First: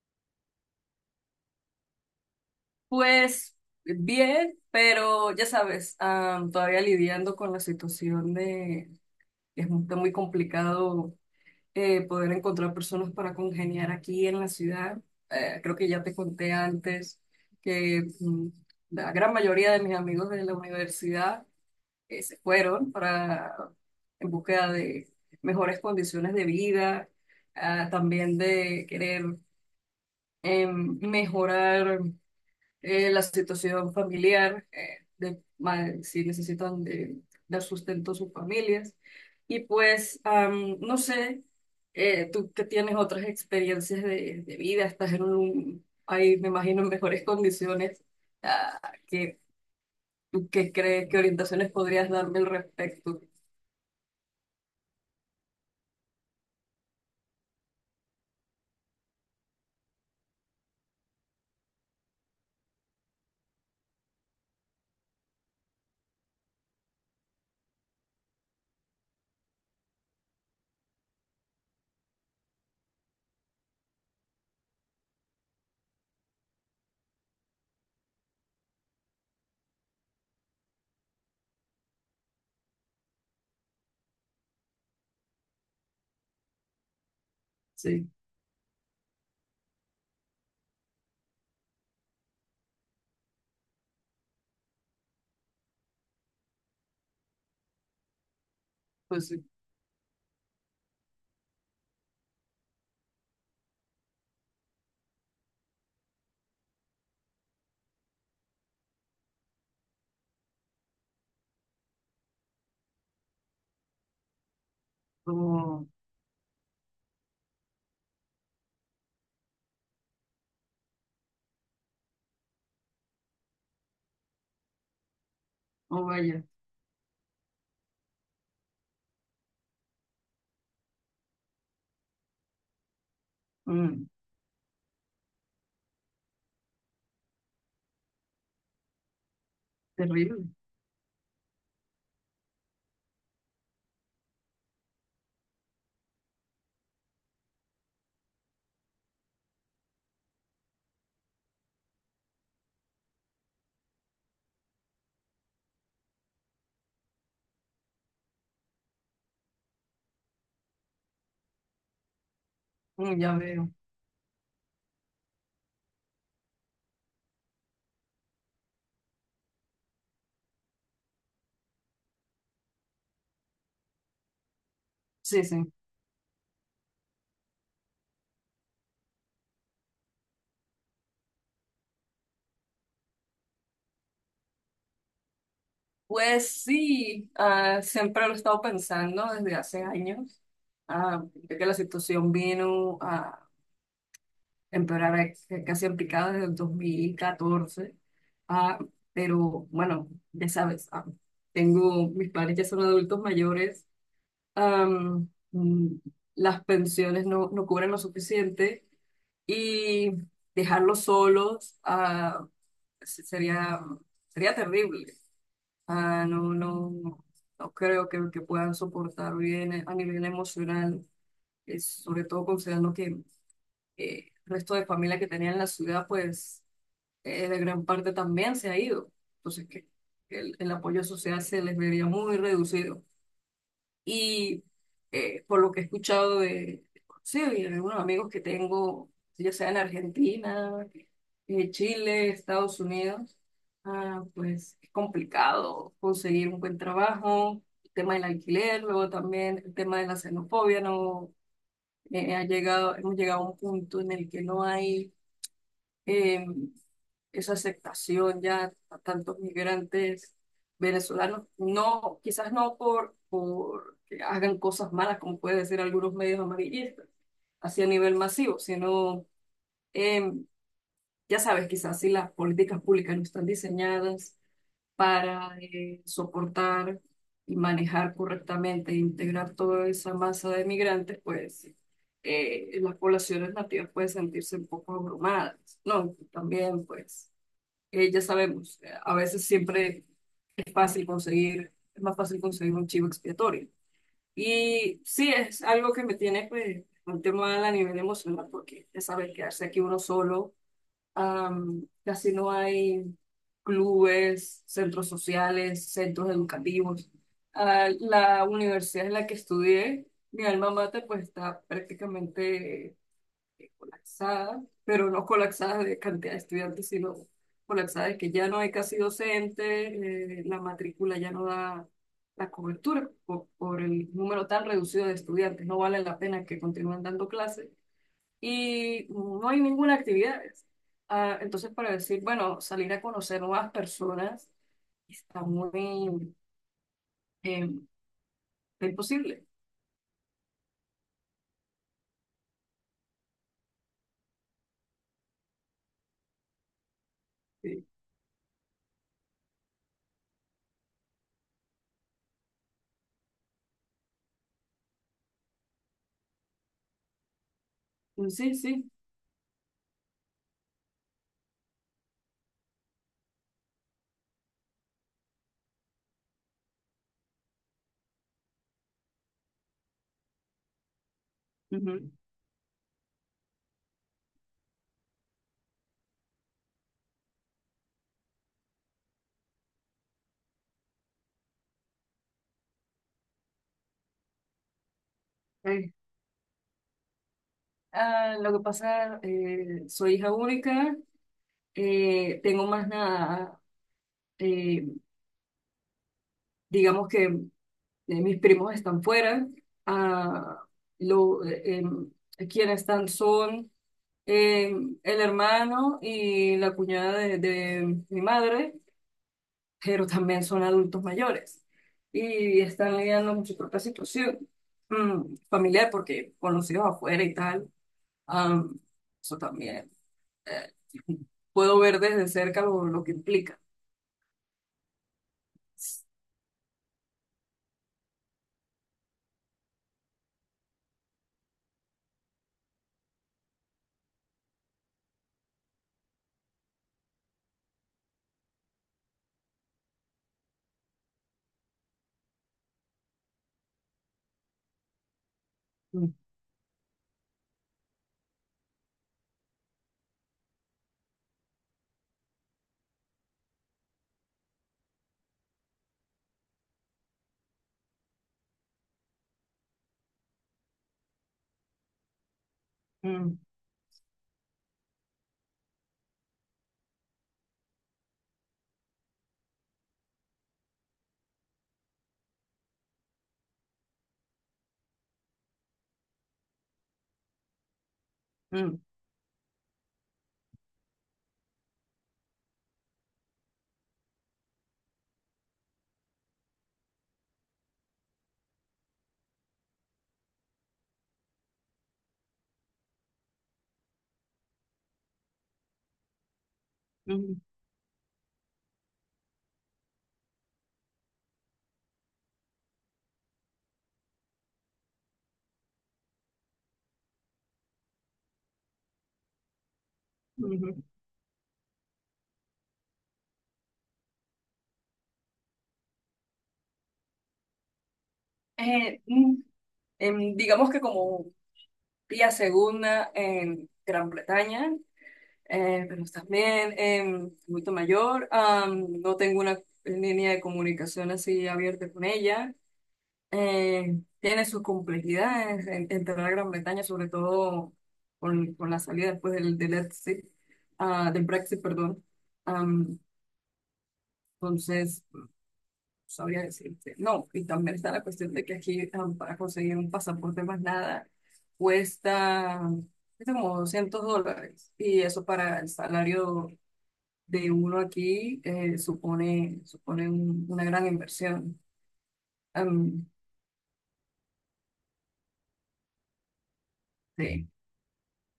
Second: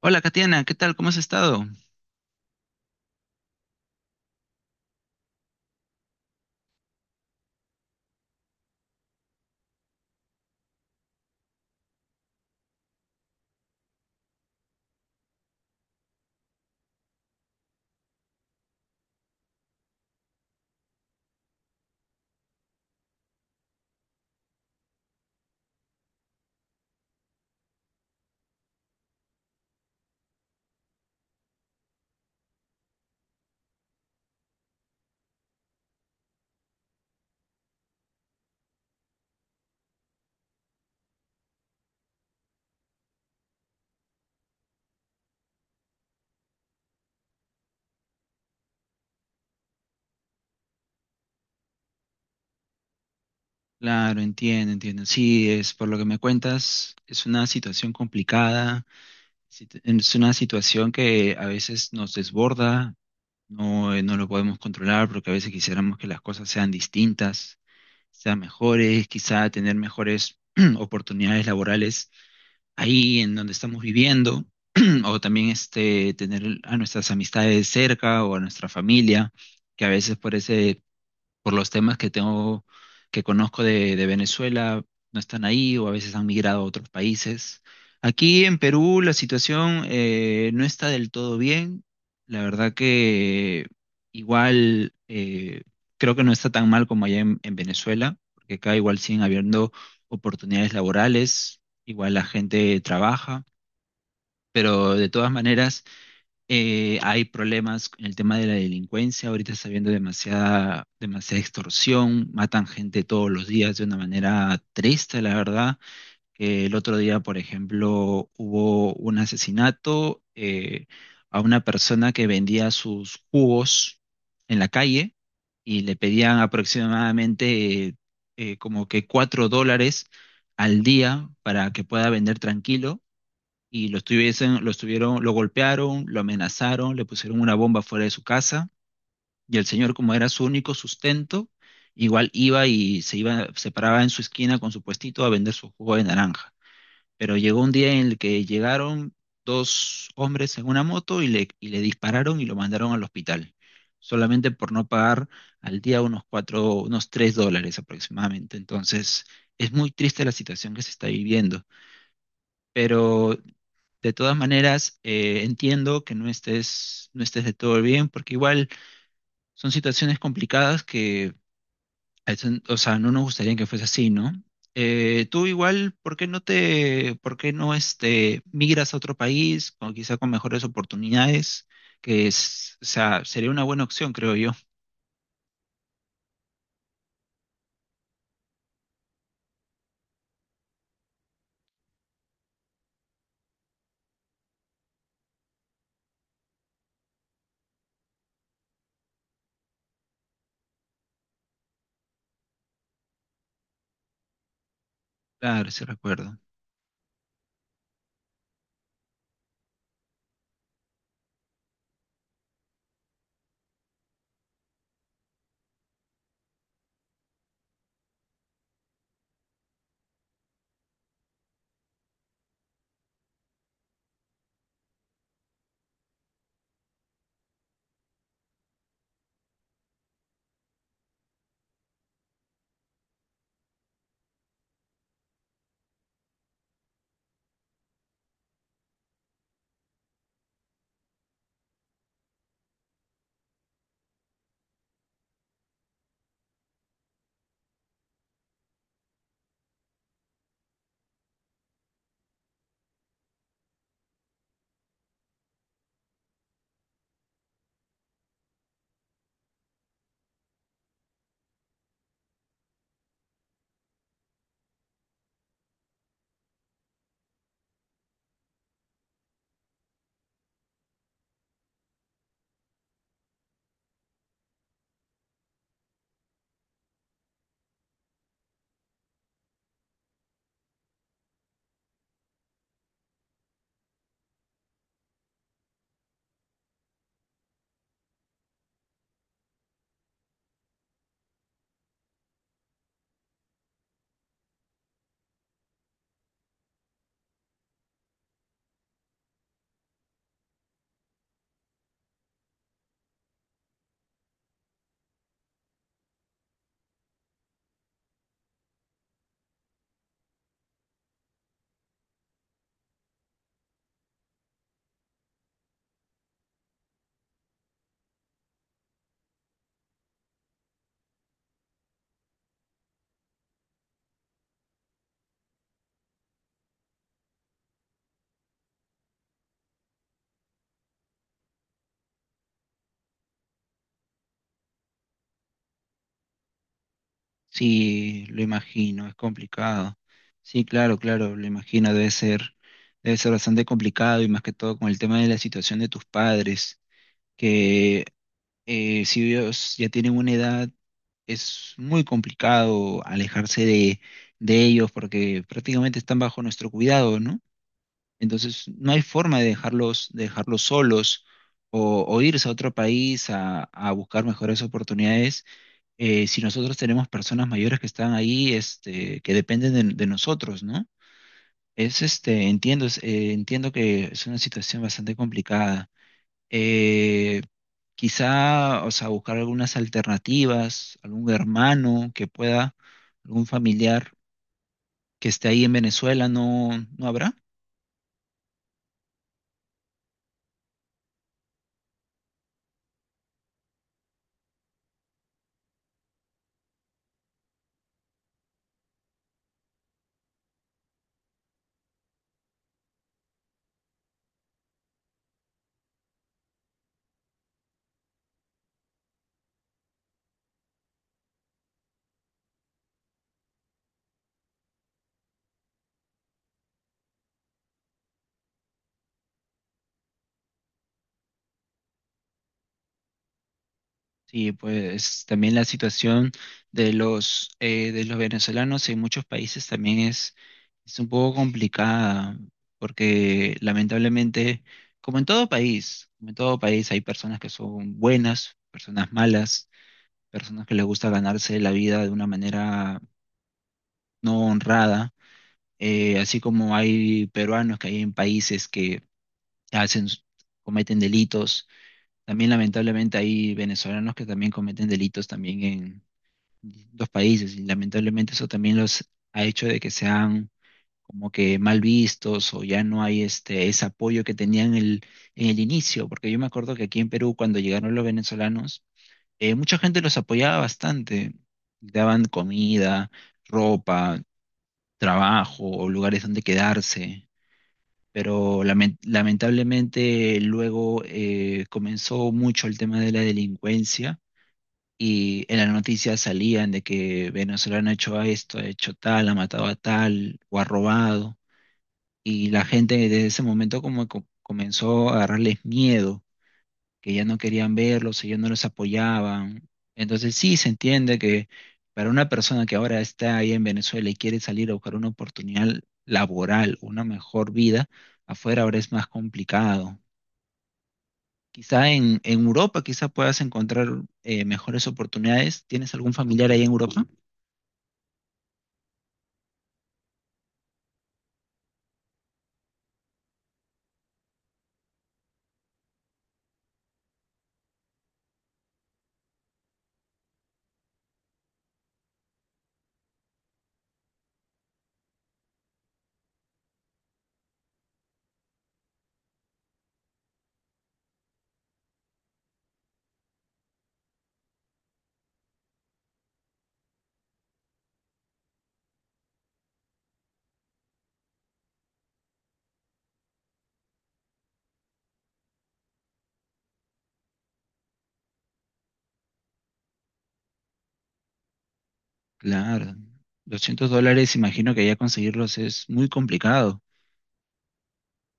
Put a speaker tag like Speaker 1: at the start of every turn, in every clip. Speaker 1: Hola, Katiana, ¿qué tal? ¿Cómo has estado?
Speaker 2: Pues bien, pero ya sabes, todavía lidiando con la situación de que está muy complicado poder encontrar personas para congeniar aquí en la ciudad. Creo que ya te conté antes que la gran mayoría de mis amigos de la universidad se fueron para en búsqueda de mejores condiciones de vida, también de querer mejorar la situación familiar, si necesitan dar sustento a sus familias. Y pues, no sé, tú que tienes otras experiencias de vida, estás ahí me imagino en mejores condiciones. ah, ¿qué, ¿Tú qué crees, qué orientaciones podrías darme al respecto?
Speaker 1: Claro, entiendo, entiendo. Sí, es por lo que me cuentas, es una situación complicada, es una situación que a veces nos desborda, no, no lo podemos controlar porque a veces quisiéramos que las cosas sean distintas, sean mejores, quizá tener mejores oportunidades laborales ahí en donde estamos viviendo, o también este, tener a nuestras amistades cerca o a nuestra familia, que a veces por ese por los temas que tengo, que conozco de Venezuela, no están ahí o a veces han migrado a otros países.
Speaker 2: Sí.
Speaker 1: Aquí en Perú la situación no está del todo bien. La verdad que igual creo que no está tan mal como allá en Venezuela, porque acá igual siguen
Speaker 2: Pues sí.
Speaker 1: habiendo oportunidades laborales, igual la gente trabaja, pero de todas maneras. Hay problemas en el tema de la delincuencia, ahorita está habiendo demasiada, demasiada extorsión, matan gente todos los días de una manera triste, la verdad.
Speaker 2: Como,
Speaker 1: El otro día, por ejemplo, hubo un asesinato a una persona que vendía sus jugos en la calle y le
Speaker 2: oh,
Speaker 1: pedían
Speaker 2: vaya.
Speaker 1: aproximadamente como que $4 al día para que pueda vender tranquilo y
Speaker 2: Mm.
Speaker 1: lo estuvieron, lo golpearon, lo amenazaron, le pusieron una bomba fuera de su casa, y el señor, como era su
Speaker 2: Terrible.
Speaker 1: único sustento, igual iba y se iba, se paraba en su esquina con su puestito a vender su jugo de naranja. Pero llegó un día en el que llegaron dos hombres en una moto y le dispararon y lo mandaron al hospital, solamente por no pagar al día unos cuatro, unos $3 aproximadamente. Entonces, es muy triste la situación que se está viviendo.
Speaker 2: Mm, ya
Speaker 1: Pero
Speaker 2: veo.
Speaker 1: de todas maneras, entiendo que no estés, no estés de todo bien, porque igual son situaciones complicadas que, o sea, no nos gustaría que fuese así, ¿no?
Speaker 2: Sí,
Speaker 1: Tú
Speaker 2: sí.
Speaker 1: igual, ¿por qué no te, por qué no este, migras a otro país, o quizá con mejores oportunidades? Que es, o sea, sería una buena opción, creo yo.
Speaker 2: Pues sí, siempre lo he estado pensando desde hace años, de que la situación vino a empeorar casi en picada desde el 2014, ah, pero bueno, ya sabes, tengo mis padres ya son adultos mayores, am,
Speaker 1: Claro, sí
Speaker 2: mm,
Speaker 1: recuerdo.
Speaker 2: las pensiones no cubren lo suficiente y dejarlos solos, se- sería, sería terrible. No, no, no, no creo que puedan soportar bien a nivel emocional, es, sobre todo considerando que el resto de familia que tenía en la ciudad, pues de gran parte también se ha ido. Entonces, que el apoyo social se les vería muy reducido. Y por lo que he escuchado de sí, y algunos amigos que tengo, ya sea en Argentina, Chile, Estados Unidos, pues es complicado conseguir un buen trabajo, el tema del alquiler, luego también el tema de la xenofobia, no, hemos llegado a un punto en el que no hay em, esa aceptación ya a tantos migrantes venezolanos, no, quizás no por que hagan cosas malas, como puede decir algunos medios amarillistas, hacia nivel masivo, sino, eh, ya sabes, quizás si las políticas públicas no están diseñadas para soportar y manejar correctamente e integrar toda esa masa de migrantes, pues las poblaciones nativas pueden sentirse un poco abrumadas, ¿no? También, pues ya sabemos, a veces siempre es más fácil conseguir un chivo expiatorio. Y sí, es algo que me tiene pues un tema a nivel emocional, porque ya sabes, quedarse aquí uno solo, casi no hay clubes, centros sociales, centros educativos. La universidad en la que estudié, mi alma mater, pues está prácticamente colapsada, pero no colapsada de cantidad de estudiantes, sino colapsada de que ya no hay casi docente, la matrícula ya no da la cobertura por el número tan reducido de estudiantes, no vale la pena que continúen dando clases y no hay ninguna actividad. Entonces, para decir, bueno, salir a conocer nuevas personas está muy eh,
Speaker 1: Sí, lo imagino, es
Speaker 2: imposible.
Speaker 1: complicado. Sí, claro, claro, lo imagino, debe ser bastante complicado y más que todo con el tema de la situación de tus padres,
Speaker 2: Sí,
Speaker 1: que si ellos ya tienen una edad, es muy complicado alejarse de ellos porque prácticamente están bajo nuestro cuidado, ¿no?
Speaker 2: sí,
Speaker 1: Entonces,
Speaker 2: sí.
Speaker 1: no hay forma de dejarlos solos o irse a otro país a buscar mejores oportunidades si nosotros tenemos personas mayores que están ahí, este, que dependen de nosotros, ¿no? Es
Speaker 2: Ujú.
Speaker 1: este, entiendo, es, entiendo que es una situación bastante complicada. Eh, Quizá, o sea, buscar algunas alternativas, algún hermano que pueda, algún familiar que esté ahí en
Speaker 2: Eh,
Speaker 1: Venezuela, ¿no, no habrá?
Speaker 2: lo que pasa, soy hija única, tengo más nada, eh, digamos que mis primos están fuera, ah, lo, eh, em, quienes están son eh, el hermano y la cuñada de mi madre, pero también son adultos mayores y están lidiando con su propia situación familiar, porque con los hijos afuera y tal, am, eso también eh, puedo ver desde cerca lo que implica.
Speaker 1: Sí, pues también la situación de los venezolanos en muchos países también es. Es un poco complicada porque lamentablemente, como en todo país, como en todo país hay personas que son buenas, personas malas, personas que les gusta ganarse la vida de una manera no honrada,
Speaker 2: Mm,
Speaker 1: así como hay peruanos que hay en países que hacen, cometen delitos, también lamentablemente hay venezolanos que también cometen delitos también en los países y lamentablemente eso también los ha hecho de que sean como que mal vistos o ya no hay
Speaker 2: mm,
Speaker 1: este, ese apoyo que tenían en el inicio, porque yo me acuerdo que aquí en Perú cuando llegaron los venezolanos, mucha gente los apoyaba bastante, daban comida, ropa, trabajo o lugares donde quedarse. Pero
Speaker 2: mm.
Speaker 1: lamentablemente luego comenzó mucho el tema de la delincuencia y en las noticias salían de que venezolano ha hecho esto, ha hecho tal, ha matado a tal o ha robado. Y la gente desde ese momento como comenzó a agarrarles miedo, que ya
Speaker 2: Ujú,
Speaker 1: no querían verlos, que ya no los apoyaban. Entonces sí se entiende que para una persona que ahora está ahí en Venezuela y quiere salir a buscar una oportunidad laboral, una mejor vida, afuera ahora es más complicado.
Speaker 2: ujú.
Speaker 1: Quizá en Europa, quizá puedas encontrar mejores oportunidades. ¿Tienes algún familiar ahí en Europa?
Speaker 2: Eh, mm, digamos que como Pía Segunda en Gran Bretaña, pero también en Adulto Mayor, no tengo una línea de comunicación así abierta con ella. Tiene sus complejidades en entrar a Gran Bretaña, sobre todo con la salida después del Brexit, del Brexit, perdón. Am, entonces, sabría decirte. No, y también está la cuestión de que aquí para conseguir un pasaporte más nada cuesta, cuesta como $200. Y eso para el salario de uno aquí supone una gran inversión.
Speaker 1: Claro,
Speaker 2: Am,
Speaker 1: $200, imagino que ya conseguirlos es muy complicado.
Speaker 2: sí,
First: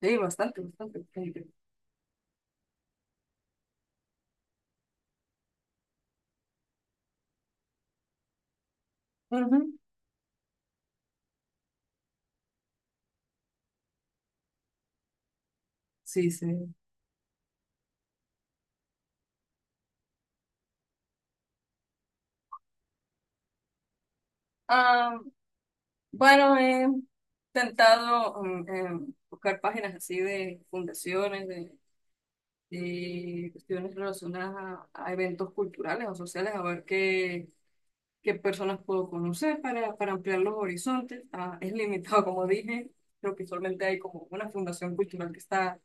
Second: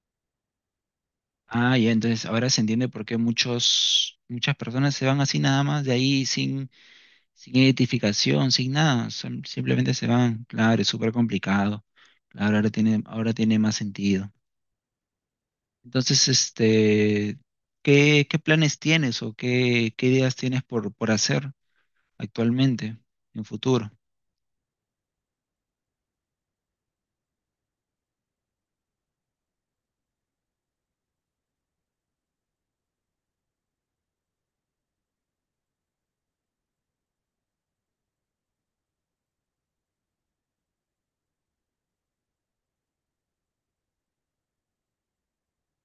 Speaker 2: sí, bastante, bastante. Bastante.
Speaker 1: Ah, ya, entonces ahora se entiende por qué muchos, muchas personas se van así nada más de ahí sin, sin identificación, sin nada,
Speaker 2: Ujú.
Speaker 1: simplemente se van. Claro, es súper complicado. Claro, ahora tiene más sentido. Entonces,
Speaker 2: Sí, sí.
Speaker 1: este, ¿qué, qué planes tienes o qué, qué ideas tienes por hacer actualmente, en futuro?
Speaker 2: Ah, bueno, he intentado buscar páginas así de fundaciones, de cuestiones relacionadas a eventos culturales o sociales, a ver qué personas puedo conocer para ampliar los horizontes. Es limitado, como dije, creo que solamente hay como una fundación cultural que está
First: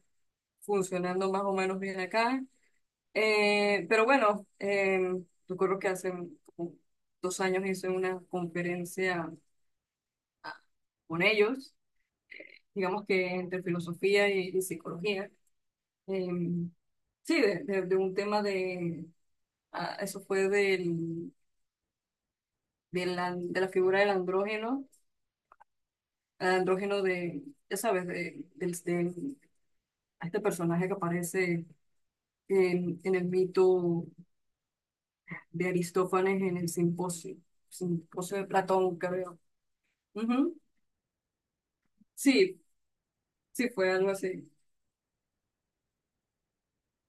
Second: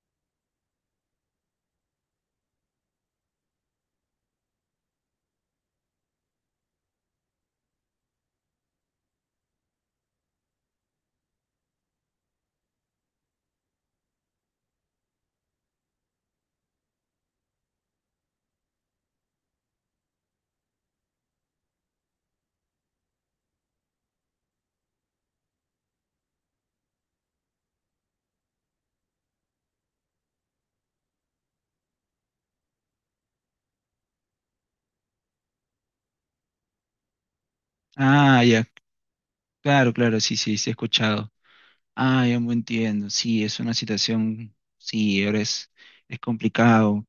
Speaker 2: funcionando más o menos bien acá. Pero bueno, recuerdo que hace como 2 años hice una conferencia con ellos, digamos que entre filosofía y psicología. Em, sí, de de un tema de. Eso fue de la figura del andrógeno, el andrógeno de, ya sabes, de este personaje que aparece en el mito de Aristófanes en el simposio
Speaker 1: Ah,
Speaker 2: de
Speaker 1: ya,
Speaker 2: Platón, creo.
Speaker 1: claro, claro, sí,
Speaker 2: Ujú.
Speaker 1: sí, sí he escuchado. Ah, ya me
Speaker 2: Sí,
Speaker 1: entiendo. Sí, es
Speaker 2: sí,
Speaker 1: una
Speaker 2: fue algo así.
Speaker 1: situación, sí, ahora es complicado.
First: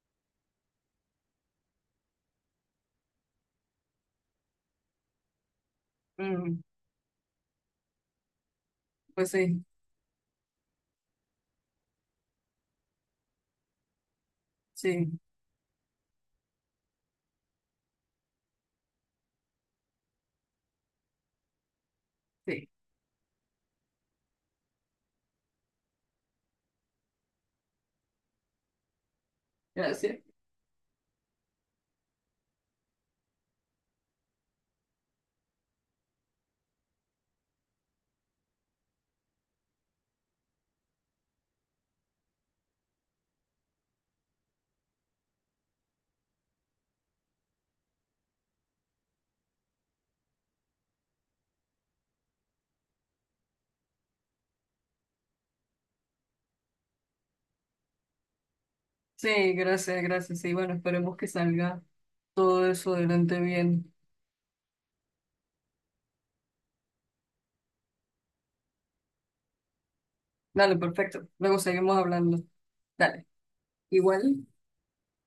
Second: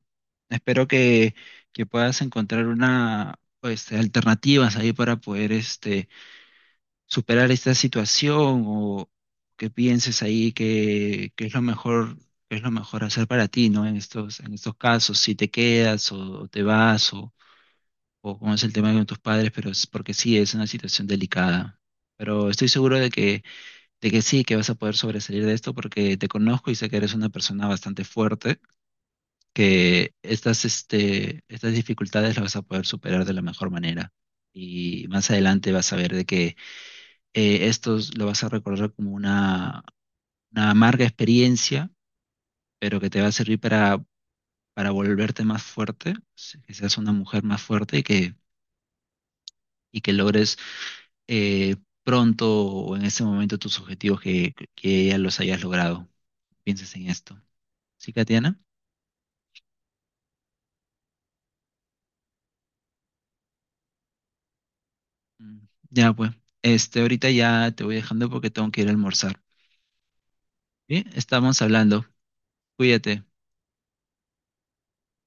Speaker 1: Espero que puedas encontrar una, este, alternativas ahí para poder este,
Speaker 2: Mm,
Speaker 1: superar esta situación o
Speaker 2: pues sí,
Speaker 1: que pienses ahí que es lo mejor, que es lo mejor hacer para ti, ¿no? En estos casos,
Speaker 2: sí,
Speaker 1: si te quedas o, te vas o cómo es el tema con tus padres, pero es porque sí, es una situación delicada. Pero estoy
Speaker 2: sí.
Speaker 1: seguro de que sí, que vas a poder sobresalir de esto porque te conozco y sé que eres una persona bastante fuerte que
Speaker 2: Gracias.
Speaker 1: estas, este, estas dificultades las vas a poder superar de la mejor manera. Y más adelante vas a ver de que esto lo vas a recordar como una amarga experiencia, pero que te va a servir para volverte más fuerte, que seas una mujer más fuerte y que logres eh, pronto o en ese momento tus objetivos que ya los hayas logrado. Pienses en esto. ¿Sí, Katiana?
Speaker 2: Sí, gracias, gracias. Sí, bueno, esperemos que salga todo eso adelante bien.
Speaker 1: Mm, ya, pues. Este, ahorita ya te voy dejando porque tengo que ir a almorzar.
Speaker 2: Dale,
Speaker 1: Bien,
Speaker 2: perfecto. Luego
Speaker 1: estamos
Speaker 2: seguimos
Speaker 1: hablando.
Speaker 2: hablando.
Speaker 1: Cuídate.
Speaker 2: Dale. Igual.